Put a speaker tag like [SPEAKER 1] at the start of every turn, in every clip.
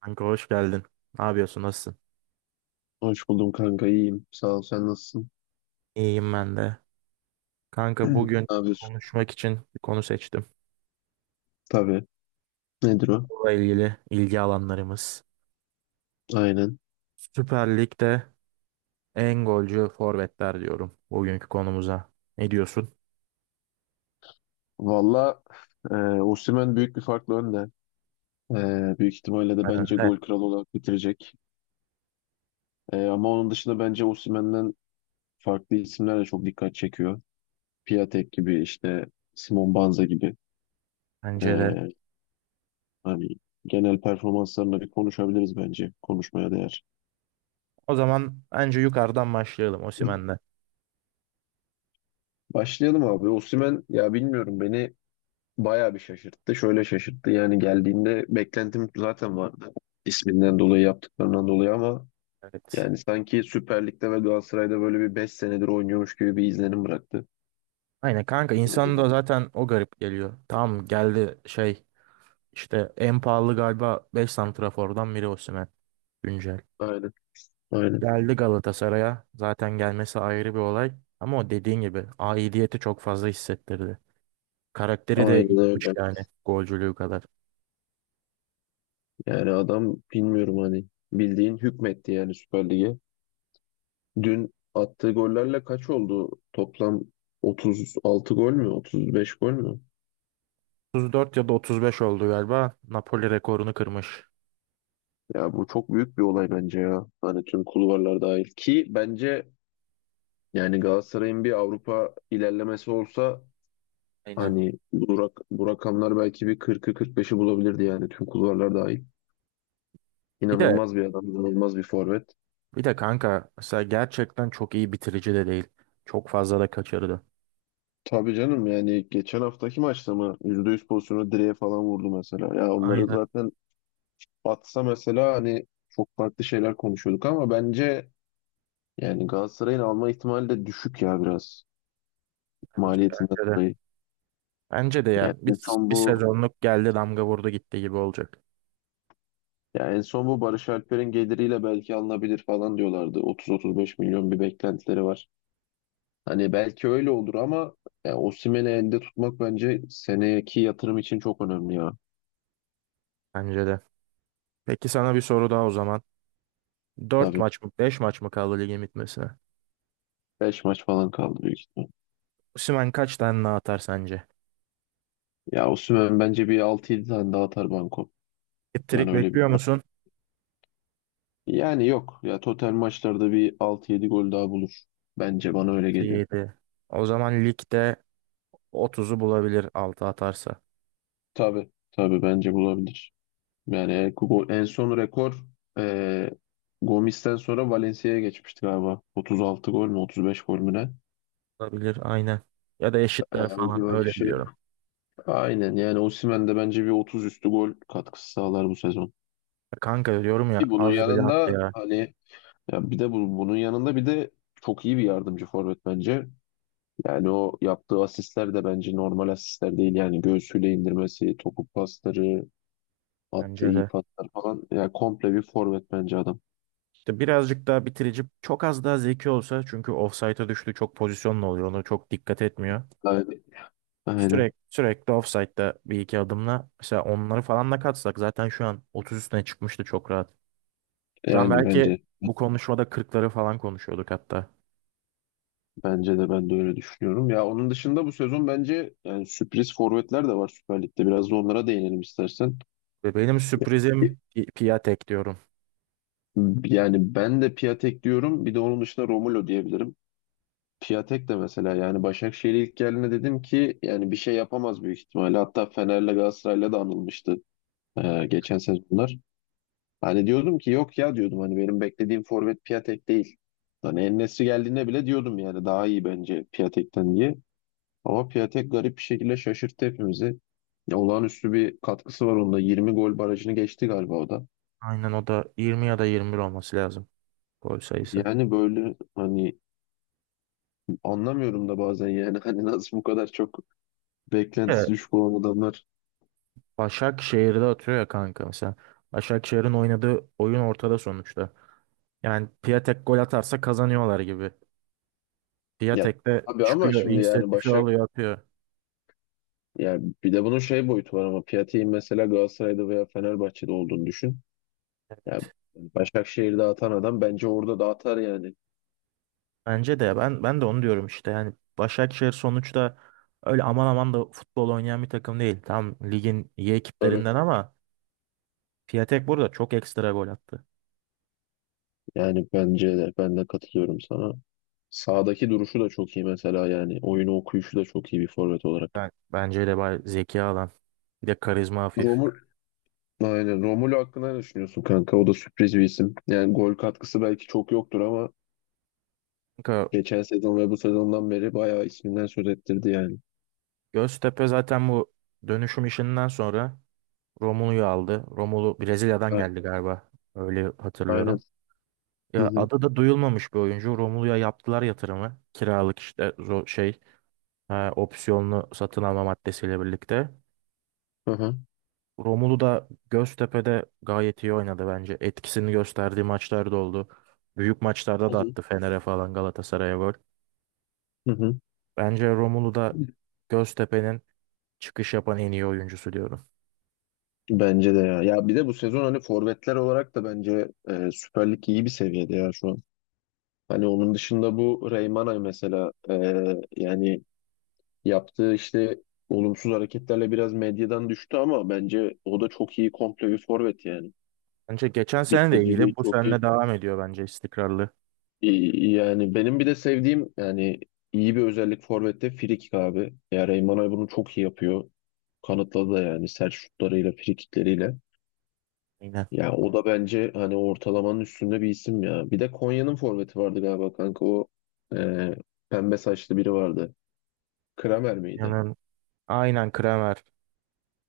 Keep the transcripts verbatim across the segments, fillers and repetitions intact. [SPEAKER 1] Kanka hoş geldin. Ne yapıyorsun? Nasılsın?
[SPEAKER 2] Hoş buldum kanka, iyiyim. Sağ ol, sen nasılsın?
[SPEAKER 1] İyiyim ben de. Kanka bugün
[SPEAKER 2] Ne yapıyorsun?
[SPEAKER 1] konuşmak için bir konu seçtim.
[SPEAKER 2] Tabii. Nedir o?
[SPEAKER 1] Bununla ilgili ilgi alanlarımız.
[SPEAKER 2] Aynen.
[SPEAKER 1] Süper Lig'de en golcü forvetler diyorum bugünkü konumuza. Ne diyorsun?
[SPEAKER 2] Valla, e, Osimhen büyük bir farkla önde. E, büyük ihtimalle de
[SPEAKER 1] Ben
[SPEAKER 2] bence
[SPEAKER 1] önde.
[SPEAKER 2] gol kralı olarak bitirecek. E, ama onun dışında bence Osimhen'den farklı isimler de çok dikkat çekiyor. Piatek gibi işte, Simon Banza gibi.
[SPEAKER 1] Bence de.
[SPEAKER 2] E, Hani genel performanslarına bir konuşabiliriz bence. Konuşmaya değer.
[SPEAKER 1] O zaman bence yukarıdan başlayalım Osimhen'le.
[SPEAKER 2] Başlayalım abi. Osimhen, ya bilmiyorum, beni bayağı bir şaşırttı. Şöyle şaşırttı. Yani geldiğinde beklentim zaten vardı. İsminden dolayı, yaptıklarından dolayı, ama
[SPEAKER 1] Evet.
[SPEAKER 2] yani sanki Süper Lig'de ve Galatasaray'da böyle bir beş senedir oynuyormuş gibi bir izlenim bıraktı.
[SPEAKER 1] Aynen kanka, insan
[SPEAKER 2] Yani,
[SPEAKER 1] da zaten o garip geliyor. Tamam geldi şey işte en pahalı galiba beş santrafordan biri Osimhen. Güncel.
[SPEAKER 2] aynen, aynen.
[SPEAKER 1] Geldi Galatasaray'a. Zaten gelmesi ayrı bir olay. Ama o dediğin gibi aidiyeti çok fazla hissettirdi. Karakteri de
[SPEAKER 2] Aynen
[SPEAKER 1] iyiymiş,
[SPEAKER 2] öyle.
[SPEAKER 1] yani golcülüğü kadar.
[SPEAKER 2] Yani adam, bilmiyorum, hani bildiğin hükmetti yani Süper Lig'e. Dün attığı gollerle kaç oldu? Toplam otuz altı gol mü? otuz beş gol mü?
[SPEAKER 1] otuz dört ya da otuz beş oldu galiba. Napoli rekorunu kırmış.
[SPEAKER 2] Ya bu çok büyük bir olay bence ya. Hani tüm kulvarlar dahil ki bence yani Galatasaray'ın bir Avrupa ilerlemesi olsa,
[SPEAKER 1] Aynen.
[SPEAKER 2] hani bu, rak- bu rakamlar belki bir kırkı, kırk beşi bulabilirdi yani tüm kulvarlar dahil.
[SPEAKER 1] Bir de
[SPEAKER 2] İnanılmaz bir adam, inanılmaz bir forvet.
[SPEAKER 1] bir de kanka mesela gerçekten çok iyi bitirici de değil. Çok fazla da kaçırdı.
[SPEAKER 2] Tabii canım, yani geçen haftaki maçta mı yüzde yüz pozisyonu direğe falan vurdu mesela. Ya onları
[SPEAKER 1] Aynen
[SPEAKER 2] zaten atsa mesela, hani çok farklı şeyler konuşuyorduk ama bence yani Galatasaray'ın alma ihtimali de düşük ya, biraz
[SPEAKER 1] bence,
[SPEAKER 2] maliyetinden
[SPEAKER 1] bence de.
[SPEAKER 2] dolayı.
[SPEAKER 1] Bence de ya
[SPEAKER 2] Yani en
[SPEAKER 1] bir,
[SPEAKER 2] son
[SPEAKER 1] bir
[SPEAKER 2] bu
[SPEAKER 1] sezonluk geldi, damga vurdu gitti gibi olacak.
[SPEAKER 2] Ya en son bu Barış Alper'in geliriyle belki alınabilir falan diyorlardı. otuz otuz beş milyon bir beklentileri var. Hani belki öyle olur ama, ya Osimhen'i elde tutmak bence seneki yatırım için çok önemli ya.
[SPEAKER 1] Bence de. Peki sana bir soru daha o zaman. Dört
[SPEAKER 2] Tabii,
[SPEAKER 1] maç mı beş maç mı kaldı ligin bitmesine?
[SPEAKER 2] beş maç falan kaldı büyük ihtimal.
[SPEAKER 1] Osimhen kaç tane daha atar sence?
[SPEAKER 2] Ya Osimhen bence bir altı yedi tane daha atar banko. Ben
[SPEAKER 1] Hat
[SPEAKER 2] öyle bir
[SPEAKER 1] bekliyor musun?
[SPEAKER 2] Yani yok ya, total maçlarda bir altı yedi gol daha bulur. Bence bana öyle
[SPEAKER 1] Altı
[SPEAKER 2] geliyor.
[SPEAKER 1] yedi. O zaman ligde otuzu bulabilir altı atarsa.
[SPEAKER 2] Tabii tabii, bence bulabilir. Yani Kugo- en son rekor e, Gomis'ten sonra Valencia'ya geçmişti galiba. otuz altı gol mü, otuz beş gol mü ne?
[SPEAKER 1] Bulabilir aynen. Ya da
[SPEAKER 2] E,
[SPEAKER 1] eşitler
[SPEAKER 2] o
[SPEAKER 1] falan,
[SPEAKER 2] civar bir
[SPEAKER 1] öyle
[SPEAKER 2] şey.
[SPEAKER 1] biliyorum.
[SPEAKER 2] Aynen, yani Osimhen de bence bir otuz üstü gol katkısı sağlar bu sezon.
[SPEAKER 1] Kanka diyorum ya,
[SPEAKER 2] Bir bunun
[SPEAKER 1] az bile attı
[SPEAKER 2] yanında
[SPEAKER 1] ya.
[SPEAKER 2] hani, ya bir de bu, bunun yanında bir de çok iyi bir yardımcı forvet bence. Yani o yaptığı asistler de bence normal asistler değil. Yani göğsüyle indirmesi, topu pasları,
[SPEAKER 1] Bence
[SPEAKER 2] attığı iyi
[SPEAKER 1] de.
[SPEAKER 2] paslar falan. Yani komple bir forvet bence adam.
[SPEAKER 1] İşte birazcık daha bitirici, çok az daha zeki olsa, çünkü ofsayta düştü çok pozisyonla, oluyor onu çok dikkat etmiyor.
[SPEAKER 2] Aynen. Aynen.
[SPEAKER 1] Sürekli sürekli ofsaytta bir iki adımla, mesela onları falan da katsak zaten şu an otuz üstüne çıkmıştı çok rahat. Şu an
[SPEAKER 2] Yani
[SPEAKER 1] belki
[SPEAKER 2] bence.
[SPEAKER 1] bu konuşmada kırkları falan konuşuyorduk hatta.
[SPEAKER 2] Bence de, ben de öyle düşünüyorum. Ya onun dışında bu sezon bence yani sürpriz forvetler de var Süper Lig'de. Biraz da onlara değinelim istersen.
[SPEAKER 1] Ve benim sürprizim Pi- Piatek diyorum.
[SPEAKER 2] Yani ben de Piatek diyorum. Bir de onun dışında Romulo diyebilirim. Piatek de mesela, yani Başakşehir'e ilk geldiğinde dedim ki yani bir şey yapamaz büyük ihtimalle. Hatta Fener'le, Galatasaray'la da anılmıştı e, geçen sezonlar. Hani diyordum ki yok ya, diyordum hani benim beklediğim forvet Piatek değil. Hani En-Nesyri geldiğinde bile diyordum yani daha iyi bence Piatek'ten diye. Ama Piatek garip bir şekilde şaşırttı hepimizi. Ya olağanüstü bir katkısı var onda. yirmi gol barajını geçti galiba o da.
[SPEAKER 1] Aynen, o da yirmi ya da yirmi bir olması lazım gol sayısı.
[SPEAKER 2] Yani böyle hani, anlamıyorum da bazen yani hani nasıl bu kadar çok
[SPEAKER 1] Bir de
[SPEAKER 2] beklentisi düşük olan adamlar.
[SPEAKER 1] Başakşehir'de atıyor ya kanka mesela. Başakşehir'in oynadığı oyun ortada sonuçta. Yani Piatek gol atarsa kazanıyorlar gibi.
[SPEAKER 2] Ya
[SPEAKER 1] Piatek de
[SPEAKER 2] abi, ama
[SPEAKER 1] çıkıyor,
[SPEAKER 2] şimdi yani
[SPEAKER 1] inisiyatifi
[SPEAKER 2] Başak
[SPEAKER 1] alıyor, atıyor.
[SPEAKER 2] ya, bir de bunun şey boyutu var ama Piatek'in mesela Galatasaray'da veya Fenerbahçe'de olduğunu düşün. Ya
[SPEAKER 1] Evet.
[SPEAKER 2] Başakşehir'de atan adam bence orada da atar yani.
[SPEAKER 1] Bence de, ben ben de onu diyorum işte. Yani Başakşehir sonuçta öyle aman aman da futbol oynayan bir takım değil. Tam ligin iyi
[SPEAKER 2] Tabii.
[SPEAKER 1] ekiplerinden, ama Piatek burada çok ekstra gol attı.
[SPEAKER 2] Yani bence de, ben de katılıyorum sana. Sağdaki duruşu da çok iyi mesela yani. Oyunu okuyuşu da çok iyi bir forvet olarak.
[SPEAKER 1] Ben, bence de bay zeki alan. Bir de karizma hafif.
[SPEAKER 2] Romu Aynen. Romulo hakkında ne düşünüyorsun kanka? O da sürpriz bir isim. Yani gol katkısı belki çok yoktur ama
[SPEAKER 1] Kanka,
[SPEAKER 2] geçen sezon ve bu sezondan beri bayağı isminden söz ettirdi yani.
[SPEAKER 1] Göztepe zaten bu dönüşüm işinden sonra Romulu'yu aldı. Romulu Brezilya'dan
[SPEAKER 2] A-
[SPEAKER 1] geldi galiba. Öyle
[SPEAKER 2] Aynen.
[SPEAKER 1] hatırlıyorum.
[SPEAKER 2] Hı
[SPEAKER 1] Ya
[SPEAKER 2] hı.
[SPEAKER 1] adı da duyulmamış bir oyuncu. Romulu'ya yaptılar yatırımı. Kiralık işte zo- şey ha, opsiyonlu satın alma maddesiyle birlikte.
[SPEAKER 2] Hı hı.
[SPEAKER 1] Romulu da Göztepe'de gayet iyi oynadı bence. Etkisini gösterdiği maçlar da oldu. Büyük maçlarda
[SPEAKER 2] Hı
[SPEAKER 1] da
[SPEAKER 2] hı.
[SPEAKER 1] attı, Fener'e falan Galatasaray'a gol.
[SPEAKER 2] Hı hı.
[SPEAKER 1] Bence Romulu da Göztepe'nin çıkış yapan en iyi oyuncusu diyorum.
[SPEAKER 2] Bence de ya. Ya bir de bu sezon hani forvetler olarak da bence e, Süper Lig iyi bir seviyede ya şu an. Hani onun dışında bu Reymana mesela, e, yani yaptığı işte olumsuz hareketlerle biraz medyadan düştü ama bence o da çok iyi komple bir forvet yani.
[SPEAKER 1] Bence geçen sene de
[SPEAKER 2] Bitiriciliği
[SPEAKER 1] iyiydi. Bu
[SPEAKER 2] çok
[SPEAKER 1] sene
[SPEAKER 2] iyi.
[SPEAKER 1] de devam ediyor bence, istikrarlı.
[SPEAKER 2] İyi- Yani benim bir de sevdiğim yani iyi bir özellik forvette, frikik abi. Ya Reymana bunu çok iyi yapıyor. Kanıtladı da yani sert şutlarıyla, frikikleriyle.
[SPEAKER 1] Yine.
[SPEAKER 2] Ya o da bence hani ortalamanın üstünde bir isim ya. Bir de Konya'nın forveti vardı galiba kanka, o e, pembe saçlı biri vardı. Kramer miydi?
[SPEAKER 1] Yani aynen Kramer.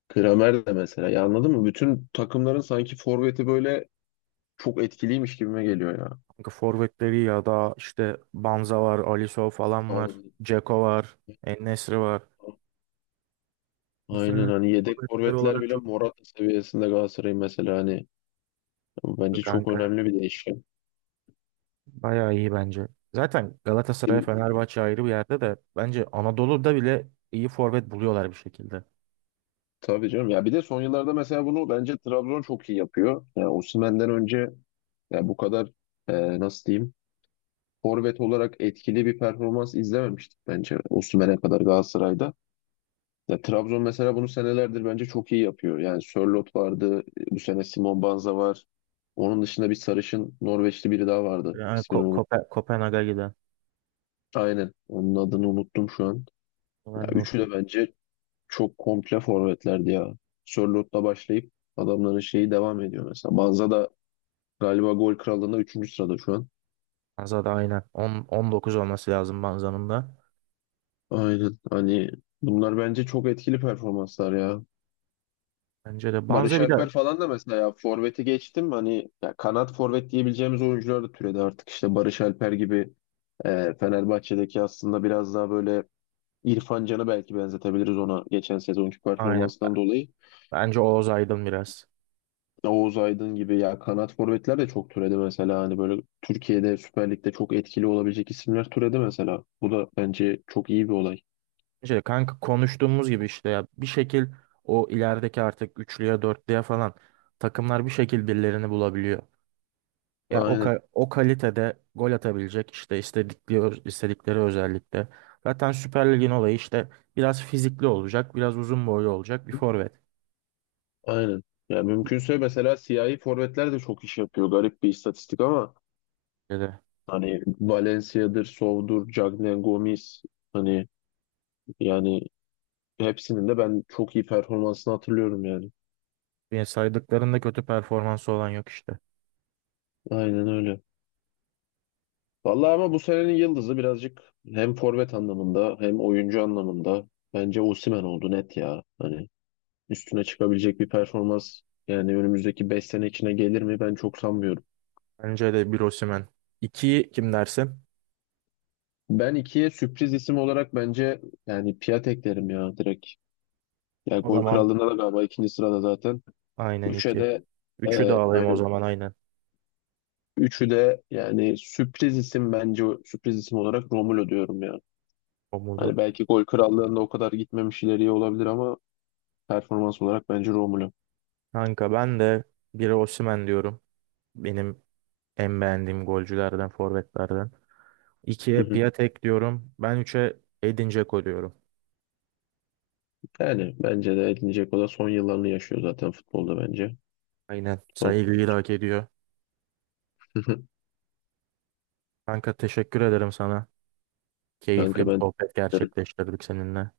[SPEAKER 2] Kramer de mesela. Ya anladın mı? Bütün takımların sanki forveti böyle çok etkiliymiş gibime geliyor ya.
[SPEAKER 1] Kanka forvetleri, ya da işte Banza var, Alisson falan var.
[SPEAKER 2] Anladım.
[SPEAKER 1] Dzeko var. En var. Bu sene
[SPEAKER 2] Aynen, hani yedek
[SPEAKER 1] forvetler
[SPEAKER 2] forvetler
[SPEAKER 1] olarak
[SPEAKER 2] bile
[SPEAKER 1] çok
[SPEAKER 2] Morata seviyesinde Galatasaray'ın mesela, hani bu
[SPEAKER 1] iyi
[SPEAKER 2] bence çok
[SPEAKER 1] kanka.
[SPEAKER 2] önemli bir değişken.
[SPEAKER 1] Bayağı iyi bence. Zaten Galatasaray,
[SPEAKER 2] Bizim-
[SPEAKER 1] Fenerbahçe ayrı bir yerde, de bence Anadolu'da bile iyi forvet buluyorlar bir şekilde.
[SPEAKER 2] Tabii canım. Ya bir de son yıllarda mesela bunu bence Trabzon çok iyi yapıyor. Yani Osimhen'den önce ya bu kadar e, nasıl diyeyim, forvet olarak etkili bir performans izlememiştik bence Osimhen'e kadar Galatasaray'da. Ya Trabzon mesela bunu senelerdir bence çok iyi yapıyor. Yani Sörloth vardı, bu sene Simon Banza var. Onun dışında bir sarışın Norveçli biri daha vardı.
[SPEAKER 1] Yani
[SPEAKER 2] İsmini
[SPEAKER 1] Ko-
[SPEAKER 2] unuttum.
[SPEAKER 1] Kope- Kopenhag'a giden.
[SPEAKER 2] Aynen. Onun adını unuttum şu an.
[SPEAKER 1] Ben
[SPEAKER 2] Ya
[SPEAKER 1] de
[SPEAKER 2] üçü
[SPEAKER 1] unuttum.
[SPEAKER 2] de bence çok komple forvetlerdi ya. Sörloth'la başlayıp adamların şeyi devam ediyor mesela. Banza da galiba gol krallığında üçüncü sırada şu an.
[SPEAKER 1] Banza'da aynen. on, on dokuz olması lazım Banza'nın da.
[SPEAKER 2] Aynen. Hani bunlar bence çok etkili performanslar ya.
[SPEAKER 1] Bence de Banza
[SPEAKER 2] Barış
[SPEAKER 1] bir de
[SPEAKER 2] Alper falan da mesela, ya forveti geçtim hani, ya kanat forvet diyebileceğimiz oyuncular da türedi artık işte Barış Alper gibi, e, Fenerbahçe'deki aslında biraz daha böyle İrfan Can'ı belki benzetebiliriz ona, geçen sezonki
[SPEAKER 1] aynen.
[SPEAKER 2] performansından dolayı.
[SPEAKER 1] Bence Oğuz Aydın biraz.
[SPEAKER 2] Oğuz Aydın gibi ya kanat forvetler de çok türedi mesela, hani böyle Türkiye'de Süper Lig'de çok etkili olabilecek isimler türedi mesela. Bu da bence çok iyi bir olay.
[SPEAKER 1] Bence de kanka, konuştuğumuz gibi işte, ya bir şekil o ilerideki artık üçlüye dörtlüye falan takımlar bir şekil birilerini bulabiliyor. Ya o,
[SPEAKER 2] Aynen,
[SPEAKER 1] ka- o kalitede gol atabilecek işte istedikleri, istedikleri özellikle. Zaten Süper Lig'in olayı işte biraz fizikli olacak, biraz uzun boylu olacak bir forvet.
[SPEAKER 2] aynen. Ya mümkünse mesela siyahi forvetler de çok iş yapıyor. Garip bir istatistik ama
[SPEAKER 1] Bence de.
[SPEAKER 2] hani Valencia'dır, Sow'dur, Cagnen Gomis, hani yani hepsinin de ben çok iyi performansını hatırlıyorum yani.
[SPEAKER 1] Yani saydıklarında kötü performansı olan yok işte.
[SPEAKER 2] Aynen öyle. Vallahi, ama bu senenin yıldızı birazcık hem forvet anlamında hem oyuncu anlamında bence Osimhen oldu, net ya. Hani üstüne çıkabilecek bir performans, yani önümüzdeki beş sene içine gelir mi, ben çok sanmıyorum.
[SPEAKER 1] Bence de bir Osimhen. İkiyi kim dersin?
[SPEAKER 2] Ben ikiye sürpriz isim olarak bence yani Piatek derim ya direkt. Ya
[SPEAKER 1] O
[SPEAKER 2] gol
[SPEAKER 1] zaman
[SPEAKER 2] krallığında da galiba ikinci sırada zaten.
[SPEAKER 1] aynen
[SPEAKER 2] Üçe
[SPEAKER 1] iki.
[SPEAKER 2] de
[SPEAKER 1] Üçü de
[SPEAKER 2] e,
[SPEAKER 1] alayım o
[SPEAKER 2] aynen.
[SPEAKER 1] zaman aynen.
[SPEAKER 2] Üçü de yani sürpriz isim, bence sürpriz isim olarak Romulo diyorum ya.
[SPEAKER 1] Omuz'u.
[SPEAKER 2] Hani belki gol krallığında o kadar gitmemiş ileriye olabilir ama performans olarak bence Romulo.
[SPEAKER 1] Kanka ben de biri Osimhen diyorum. Benim en beğendiğim golcülerden, forvetlerden.
[SPEAKER 2] Hı
[SPEAKER 1] İkiye
[SPEAKER 2] hı.
[SPEAKER 1] Piatek diyorum. Ben üçe Edin Dzeko diyorum.
[SPEAKER 2] Yani bence de edinecek, o da son yıllarını yaşıyor zaten futbolda bence.
[SPEAKER 1] Aynen.
[SPEAKER 2] Son-
[SPEAKER 1] Saygıyı da hak ediyor. Kanka teşekkür ederim sana.
[SPEAKER 2] Kanka,
[SPEAKER 1] Keyifli bir
[SPEAKER 2] ben
[SPEAKER 1] sohbet gerçekleştirdik seninle.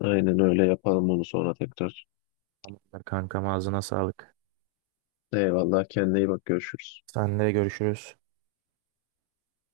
[SPEAKER 2] aynen öyle yapalım bunu sonra tekrar.
[SPEAKER 1] Tamamdır kankam, ağzına sağlık.
[SPEAKER 2] Eyvallah, kendine iyi bak, görüşürüz.
[SPEAKER 1] Senle görüşürüz.